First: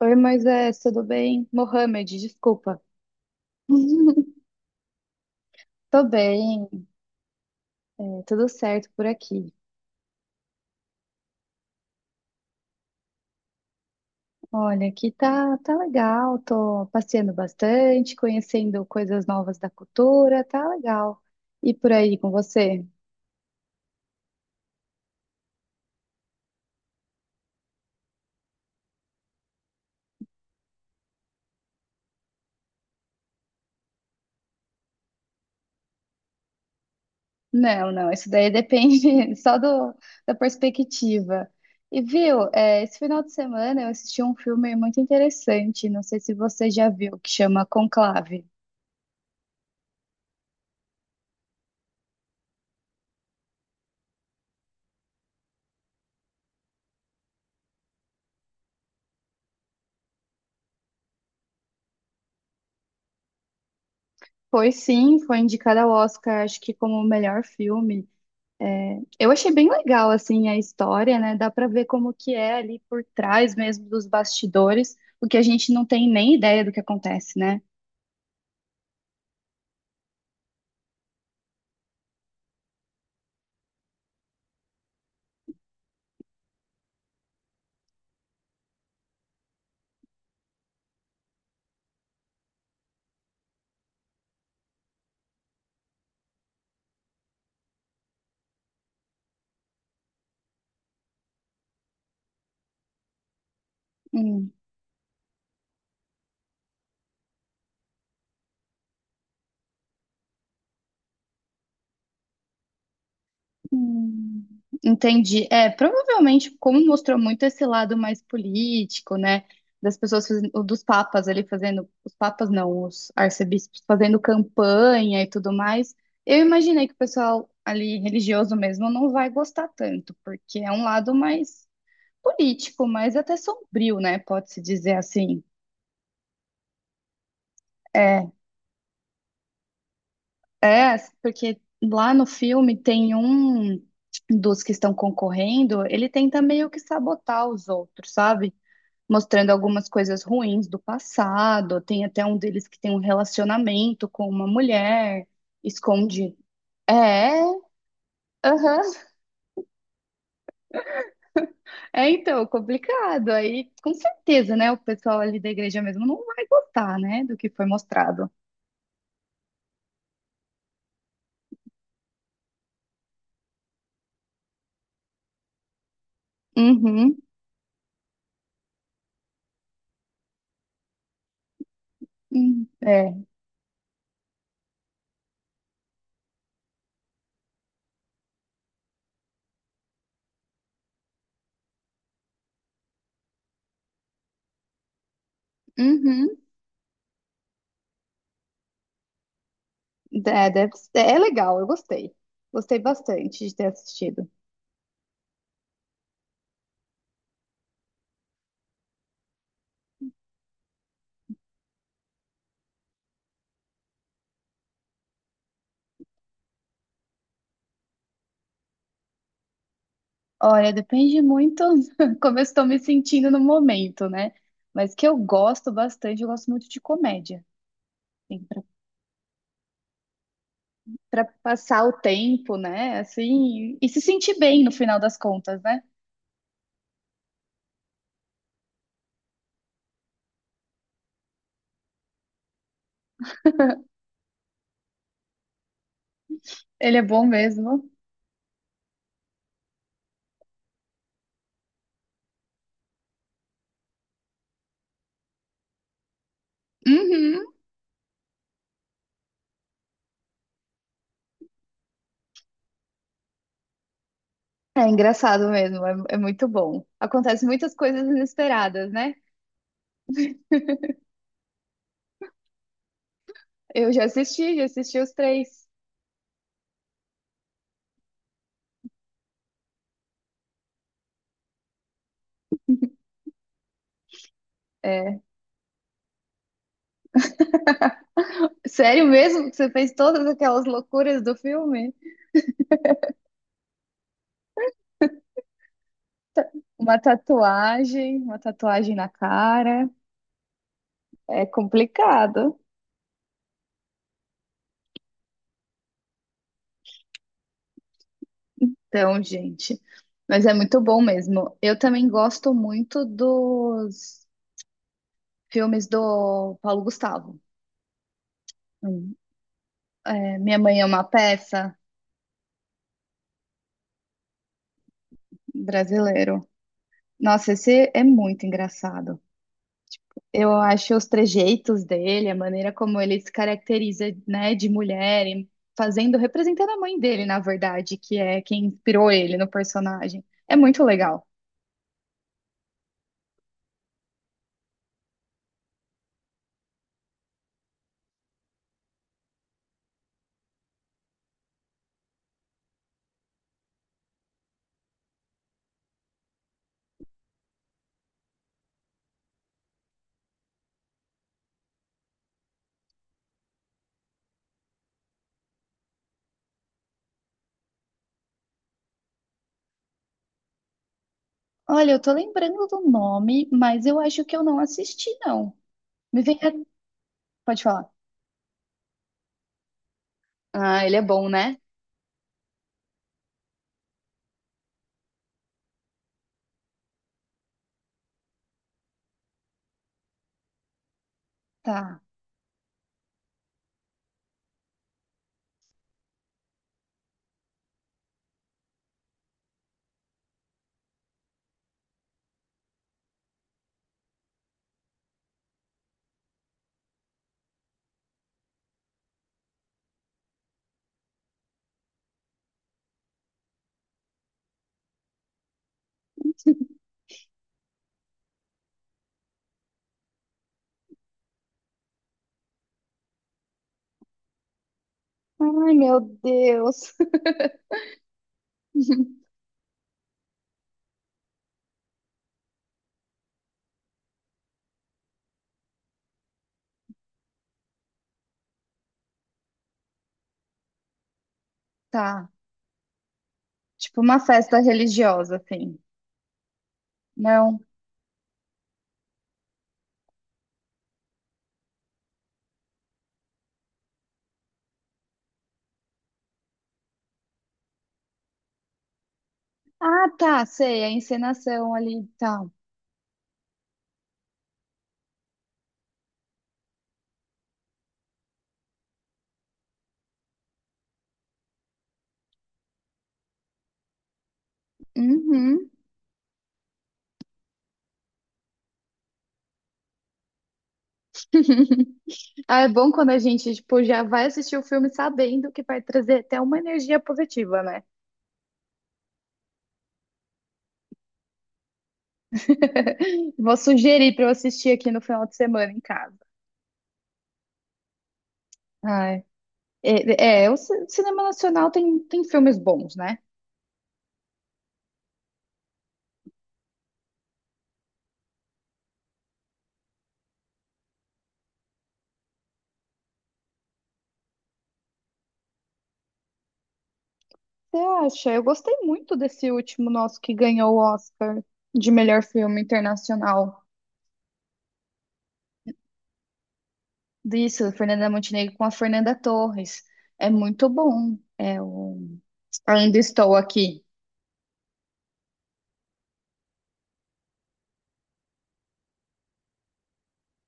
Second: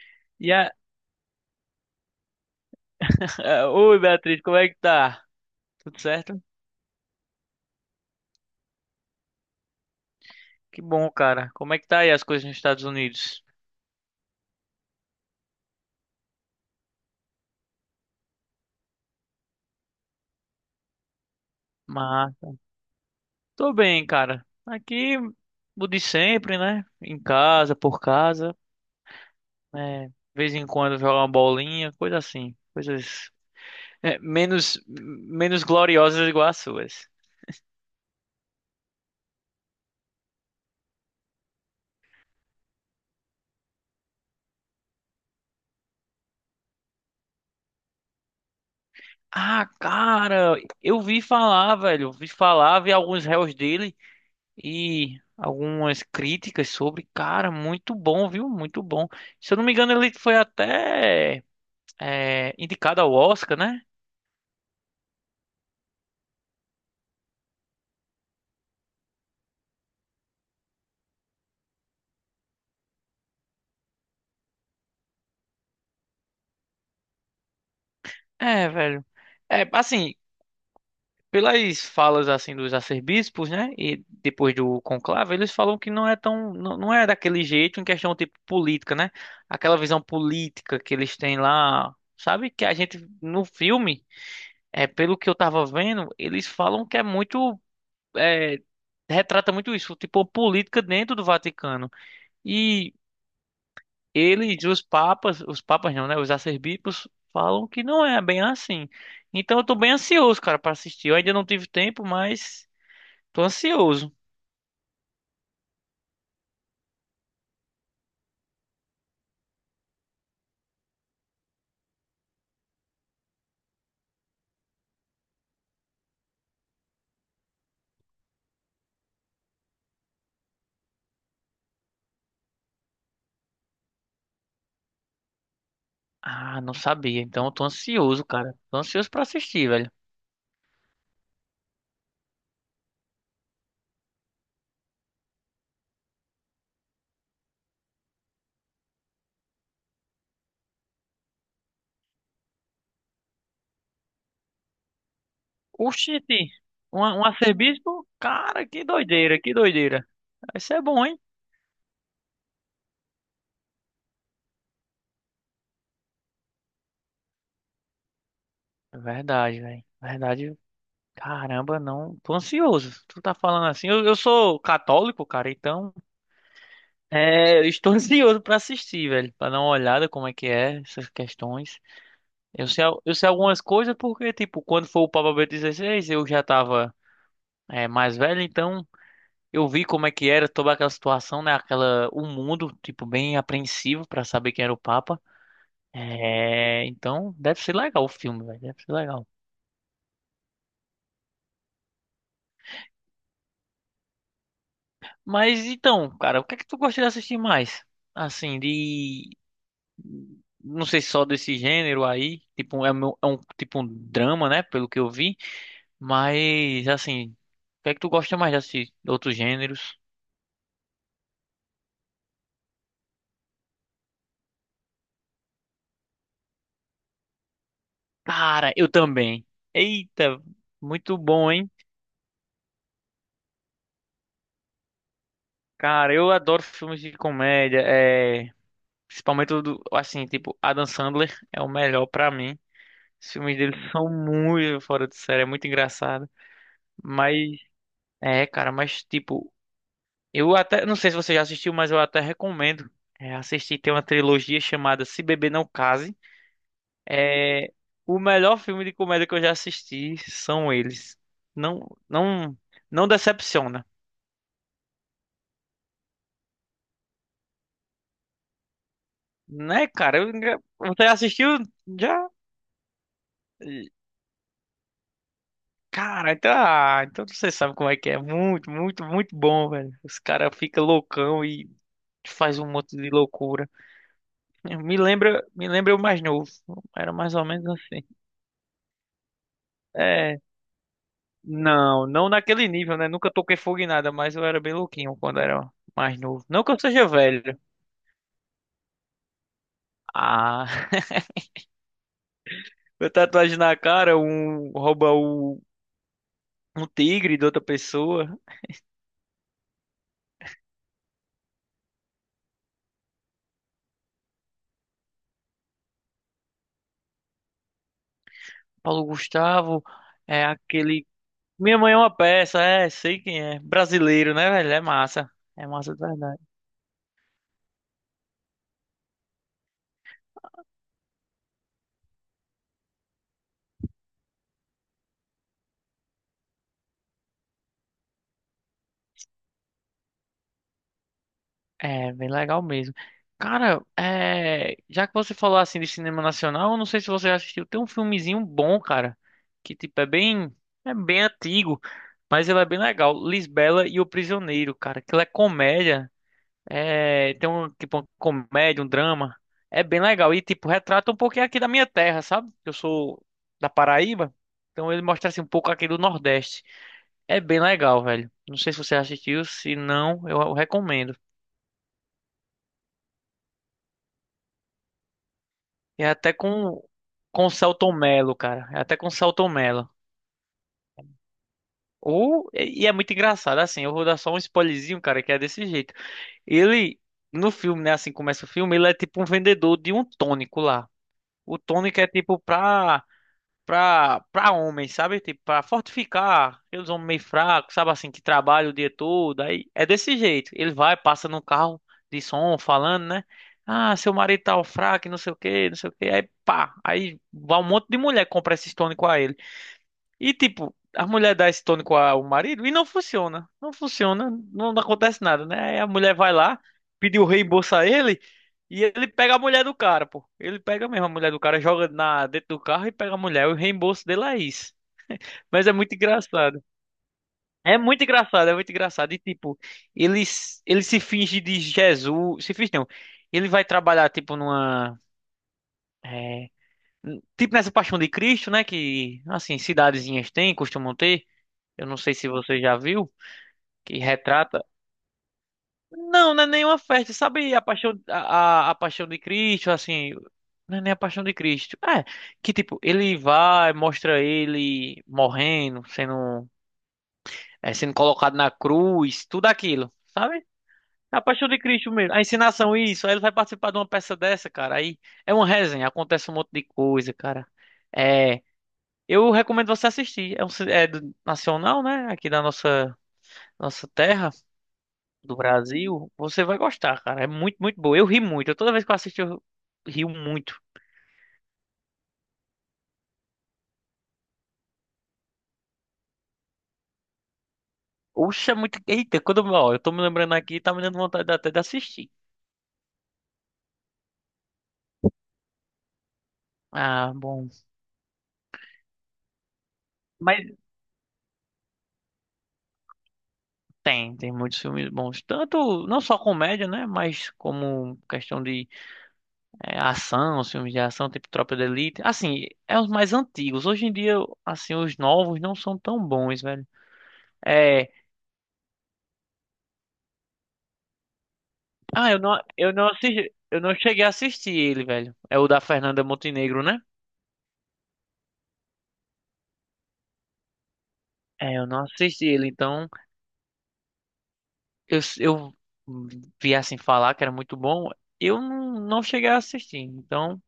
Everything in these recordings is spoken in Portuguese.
Oi, E a... Moisés, tudo bem? Mohamed, desculpa. Oi, Beatriz, como é que tá? Tudo Tô certo? bem, tudo certo por aqui. Que bom, cara. Como é que tá aí as coisas nos Estados Unidos? Olha, aqui tá, legal, tô passeando bastante, conhecendo coisas novas da cultura, tá legal. E por aí com Mas você? tô bem, cara. Aqui, o de sempre, né? Em casa, por casa, né? De vez em quando jogar uma bolinha, coisa assim. Coisas é, menos gloriosas igual as suas. Não, não, isso daí depende da perspectiva. E viu, é, esse final de semana eu assisti um filme muito interessante, não sei se você já viu, que chama Conclave. Ah, cara, eu vi falar, velho. Eu vi falar, vi alguns réus dele, e algumas críticas sobre. Cara, muito bom, viu? Muito bom. Se eu não me engano, ele foi até indicado ao Oscar, né? Foi sim, foi indicada ao Oscar, acho que como o melhor filme. É, eu achei bem legal assim a história, né? Dá pra ver como que é ali por trás mesmo dos bastidores, porque a gente não tem nem ideia do que acontece, né? É, velho. É, assim, pelas falas assim dos arcebispos, né? E depois do conclave, eles falam que não é tão, não, não é daquele jeito em questão tipo política, né? Aquela visão política que eles têm lá, sabe? Que a gente no filme, é pelo que eu tava vendo, eles falam que é muito eh, retrata muito isso, tipo, a política dentro do Vaticano. E Hum, eles, os papas não, né? Os arcebispos falam que não é bem assim. Então eu tô bem ansioso, cara, pra assistir. Eu ainda não tive tempo, mas tô ansioso. hum, entendi. É, provavelmente, como mostrou muito esse lado mais político, né? Das pessoas, ou dos papas ali fazendo, os papas não, os arcebispos fazendo campanha e tudo mais. Eu imaginei que o pessoal ali religioso mesmo não vai gostar tanto, porque é um lado mais político, mas até sombrio, né? Pode-se dizer assim. Ah, não sabia. Então eu tô ansioso, É, cara. Tô ansioso pra assistir, velho. Porque lá no filme tem um dos que estão concorrendo, ele tenta meio que sabotar os outros, sabe? Mostrando algumas coisas ruins do passado. Tem até um deles que tem um relacionamento com uma mulher, esconde. Oxente, um É, arcebispo? Cara, aham. que doideira, que doideira. Isso é bom, hein? É então, complicado. Aí, com certeza, né? O pessoal ali da igreja mesmo não vai gostar, né? Do que foi mostrado. Verdade, velho. Verdade. Caramba, não. Tô ansioso. Tu tá falando assim. Eu sou católico, cara, então. Uhum. É, eu estou ansioso pra assistir, velho, pra dar uma olhada como é que é essas questões. Hum. Eu sei, eu É. sei algumas coisas porque, tipo, quando foi o Papa Bento XVI, eu já tava mais velho, então eu vi como é que era toda aquela situação, né? Aquela, o mundo, tipo, bem apreensivo pra saber quem era o Papa. Uhum. É, então deve ser legal o filme, velho, deve ser legal. É, é legal, eu gostei. Gostei bastante de ter assistido. Mas então, cara, o que é que tu gosta de assistir mais? Assim, de não sei se só desse gênero aí, tipo, é um tipo um drama, né, pelo que eu vi, mas assim, o que é que tu gosta mais de assistir? Outros gêneros? Olha, depende muito como eu estou me sentindo no momento, né? Mas que eu gosto bastante, eu gosto muito de comédia. Assim, Cara, eu também. Eita, muito para bom, hein? passar o tempo, né? Assim, e se sentir bem no final das contas, né? Cara, eu adoro filmes de comédia, é, principalmente o do, assim, tipo, Adam Sandler é o melhor pra mim. Os filmes dele são muito fora de série, é muito engraçado. Ele é bom Mas, mesmo. é, cara, mas tipo, eu até, não sei se você já assistiu, mas eu até recomendo assistir. Tem uma trilogia chamada Se Beber Não Case. Uhum. É o melhor filme de comédia que eu já assisti são eles. Não, não, não decepciona, É engraçado mesmo, é muito bom. Acontece muitas coisas inesperadas, né? né, cara? Você assistiu já? Eu já assisti os três. Cara, então, ah, então você sabe como é que é. Muito, muito, muito bom, velho. Os caras ficam loucão e faz um monte de loucura. Me É, lembra, me lembra o mais novo. Era mais ou menos assim. sério mesmo que você fez todas É, aquelas loucuras do filme? não, não naquele nível, né? Nunca toquei fogo em nada, mas eu era bem louquinho quando era mais novo. Não que eu seja velho. Uma tatuagem na cara. Ah, É complicado. eu tatuagem na cara, rouba o um tigre de outra pessoa. Então, gente. Mas é muito bom mesmo. Eu também gosto muito dos filmes do Paulo Gustavo. Paulo Hum. Gustavo É, é Minha Mãe é uma aquele. Peça Minha mãe é uma peça, é, sei quem é. Brasileiro, né, velho? É massa. É massa de verdade. brasileiro. Nossa, esse é muito engraçado. Eu acho os trejeitos dele, a maneira como ele se caracteriza, né, de mulher, e fazendo, representando a mãe dele, na verdade, que é quem inspirou ele no personagem. É muito legal. É, bem legal mesmo. Cara, é, já que você falou assim de cinema nacional, eu não sei se você já assistiu, tem um filmezinho bom, cara, que tipo é bem antigo, mas ele é bem legal. Lisbela e o Prisioneiro, cara, que ele é comédia, é, tem um tipo uma comédia, um drama, é bem legal e tipo retrata um pouquinho aqui da minha terra, sabe? Eu sou da Paraíba, então ele mostra assim um pouco aqui do Nordeste. É bem legal, velho. Não sei se você assistiu, se não, eu recomendo. Olha, eu tô lembrando do nome, mas eu acho que eu não assisti, não. E é Me até vem. Com o Pode falar. Selton Mello, cara. É até com o Selton Mello. Ah, ele é bom, né? Ou, e é muito engraçado, assim, eu vou dar só um spoilerzinho, cara, que é desse jeito. Ele, no filme, né, assim começa o filme, ele é tipo um vendedor de um tônico lá. O tônico Tá. é tipo pra pra homens, sabe? Tipo, pra fortificar aqueles homens meio fracos, sabe assim, que trabalham o dia todo. Aí é desse jeito. Ele vai, passa no carro de som, falando, né? Ah, seu marido tá fraco, e não sei o quê, não sei o quê. Aí pá, aí vai um monte de mulher que compra esse tônico a ele. E tipo, a mulher dá esse tônico ao marido e não funciona. Não funciona, não acontece nada, né? Aí a mulher vai lá, pede o reembolso a ele e ele pega a mulher do cara, pô. Ele pega mesmo a mulher do cara, joga na dentro do carro e pega a mulher. O reembolso dele é isso. Mas é Ai, muito meu engraçado. Deus. É muito engraçado, é muito engraçado. E tipo, ele, ele se finge de Jesus. Se finge não. Ele vai trabalhar, tipo, numa. é, Tipo nessa Paixão de Cristo, né? Que, assim, cidadezinhas têm, costumam ter. Eu não sei se Tá. você já viu, que Tipo uma festa retrata. religiosa, assim. Não, não é nenhuma festa, sabe? Não. A paixão, a paixão de Cristo, assim. Não é nem a paixão de Cristo. É, que tipo, ele vai, mostra ele morrendo, sendo, sendo colocado na cruz, tudo aquilo, Ah, sabe? tá, sei, a É a paixão de encenação Cristo ali e mesmo. A tal. ensinação, isso. Aí ele vai participar de uma peça dessa, cara. Aí é uma resenha, acontece um monte de coisa, cara. É, eu recomendo você assistir. É nacional, né? Aqui da nossa, nossa terra. Do Uhum. Brasil, você vai gostar, cara. É muito, muito boa. Eu ri muito. Eu, toda vez que eu assisto, eu rio muito. Ah, é bom quando a gente, tipo, já vai assistir o filme sabendo que vai trazer até uma energia positiva, né? Oxa, é muito. Eita, quando eu, ó, eu tô me lembrando aqui, tá me dando vontade até de assistir. Vou sugerir para eu assistir aqui no final de semana em casa. Ah, bom. Ai, Mas é, o cinema nacional tem, tem filmes bons, né? tem, tem muitos filmes bons. Tanto, não só comédia, né? Mas como questão de ação, os filmes de ação, tipo Tropa de Elite. Assim, é os mais antigos. Hoje em dia, assim, os novos não são tão bons, velho. Você É. acha? Eu gostei muito desse último nosso que ganhou o Oscar de Ah, melhor filme eu não assisti, eu internacional. não cheguei a assistir ele, velho. É o da Fernanda Montenegro, né? Disso, Fernanda Montenegro com a Fernanda Torres. É muito bom. É, É eu não o assisti ele, então Ainda Estou Aqui. eu vi assim falar que era muito bom. Eu não, não cheguei a assistir, então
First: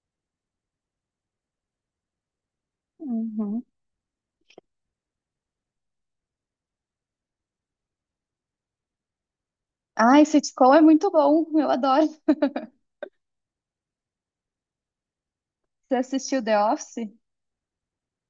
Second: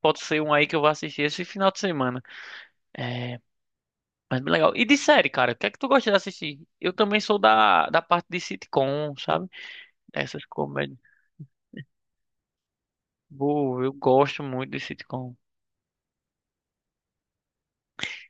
pode ser um aí que eu vou assistir esse final de semana. É, Uhum. mas bem legal. E de série, cara, o que é que tu gosta de assistir? Eu também sou da, da parte de sitcom, sabe? Ai, Essas sitcom é comédias. muito bom. Eu adoro. Boa, eu gosto muito de sitcom. Você assistiu The Office?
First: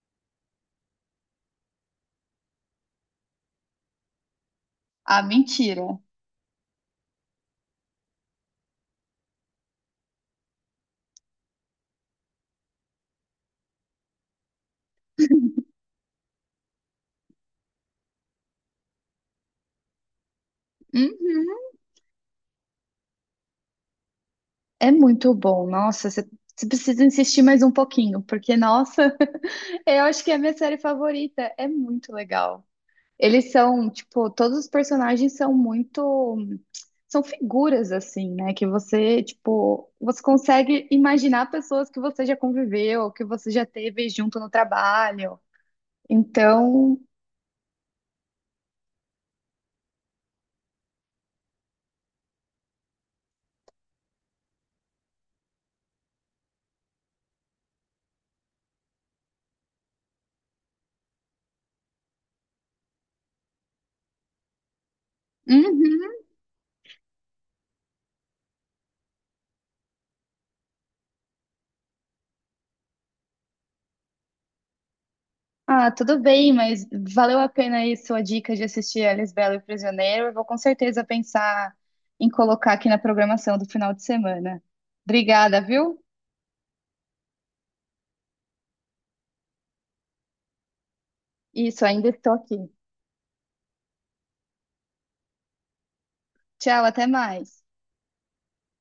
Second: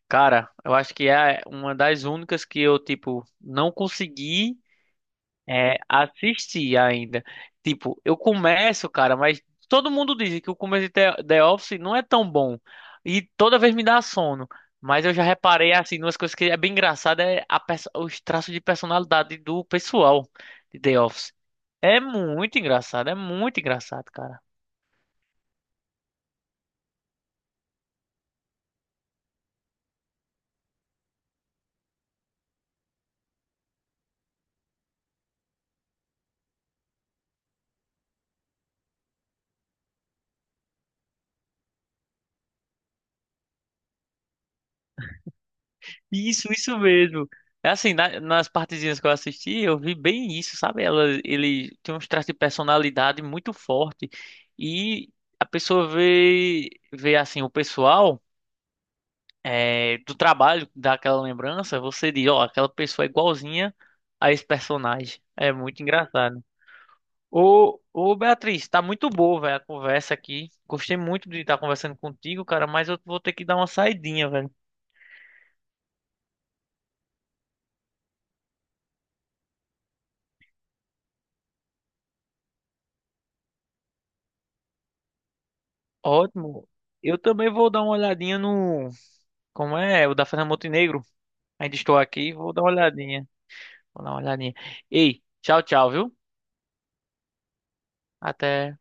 Cara, eu acho que é uma das únicas que eu, tipo, não consegui. Ah, É, mentira. assisti ainda. Tipo, eu começo, cara, mas todo mundo diz que o começo de The Office não é tão bom. E toda vez me dá sono. Mas eu já reparei, assim, umas coisas que é bem engraçada é a os traços de personalidade do pessoal de The Office. Uhum. É muito engraçado, cara. É muito bom. Nossa, você precisa insistir mais um pouquinho, porque, nossa, eu acho que é a minha série favorita. É muito legal. Eles são, tipo, todos os personagens são muito. São figuras, assim, né? Que você, tipo, você consegue imaginar pessoas que você já conviveu, que você já teve junto no trabalho. Isso Então, mesmo. É assim, nas partezinhas que eu assisti, eu vi bem isso, sabe? Ela, ele tem uns traços de personalidade muito forte e a pessoa vê, vê assim, o pessoal do trabalho, daquela lembrança, você diz, ó, aquela pessoa é igualzinha a esse personagem. É muito uhum. engraçado. Ô, ô Beatriz, tá muito boa, velho, a conversa aqui. Gostei muito de estar conversando contigo, cara, mas eu vou ter que dar uma saidinha, velho. Ah, tudo bem, mas valeu a pena aí sua dica de assistir Alice Bela e o Prisioneiro. Eu vou com certeza pensar em colocar aqui na programação do final de semana. Obrigada, viu? Ótimo. Eu também vou dar uma olhadinha no Como é? O da Fernanda Montenegro. Ainda Isso, estou ainda aqui, estou vou dar aqui. uma olhadinha. Vou dar uma olhadinha. Ei, tchau, tchau, viu? Tchau, até mais. Até.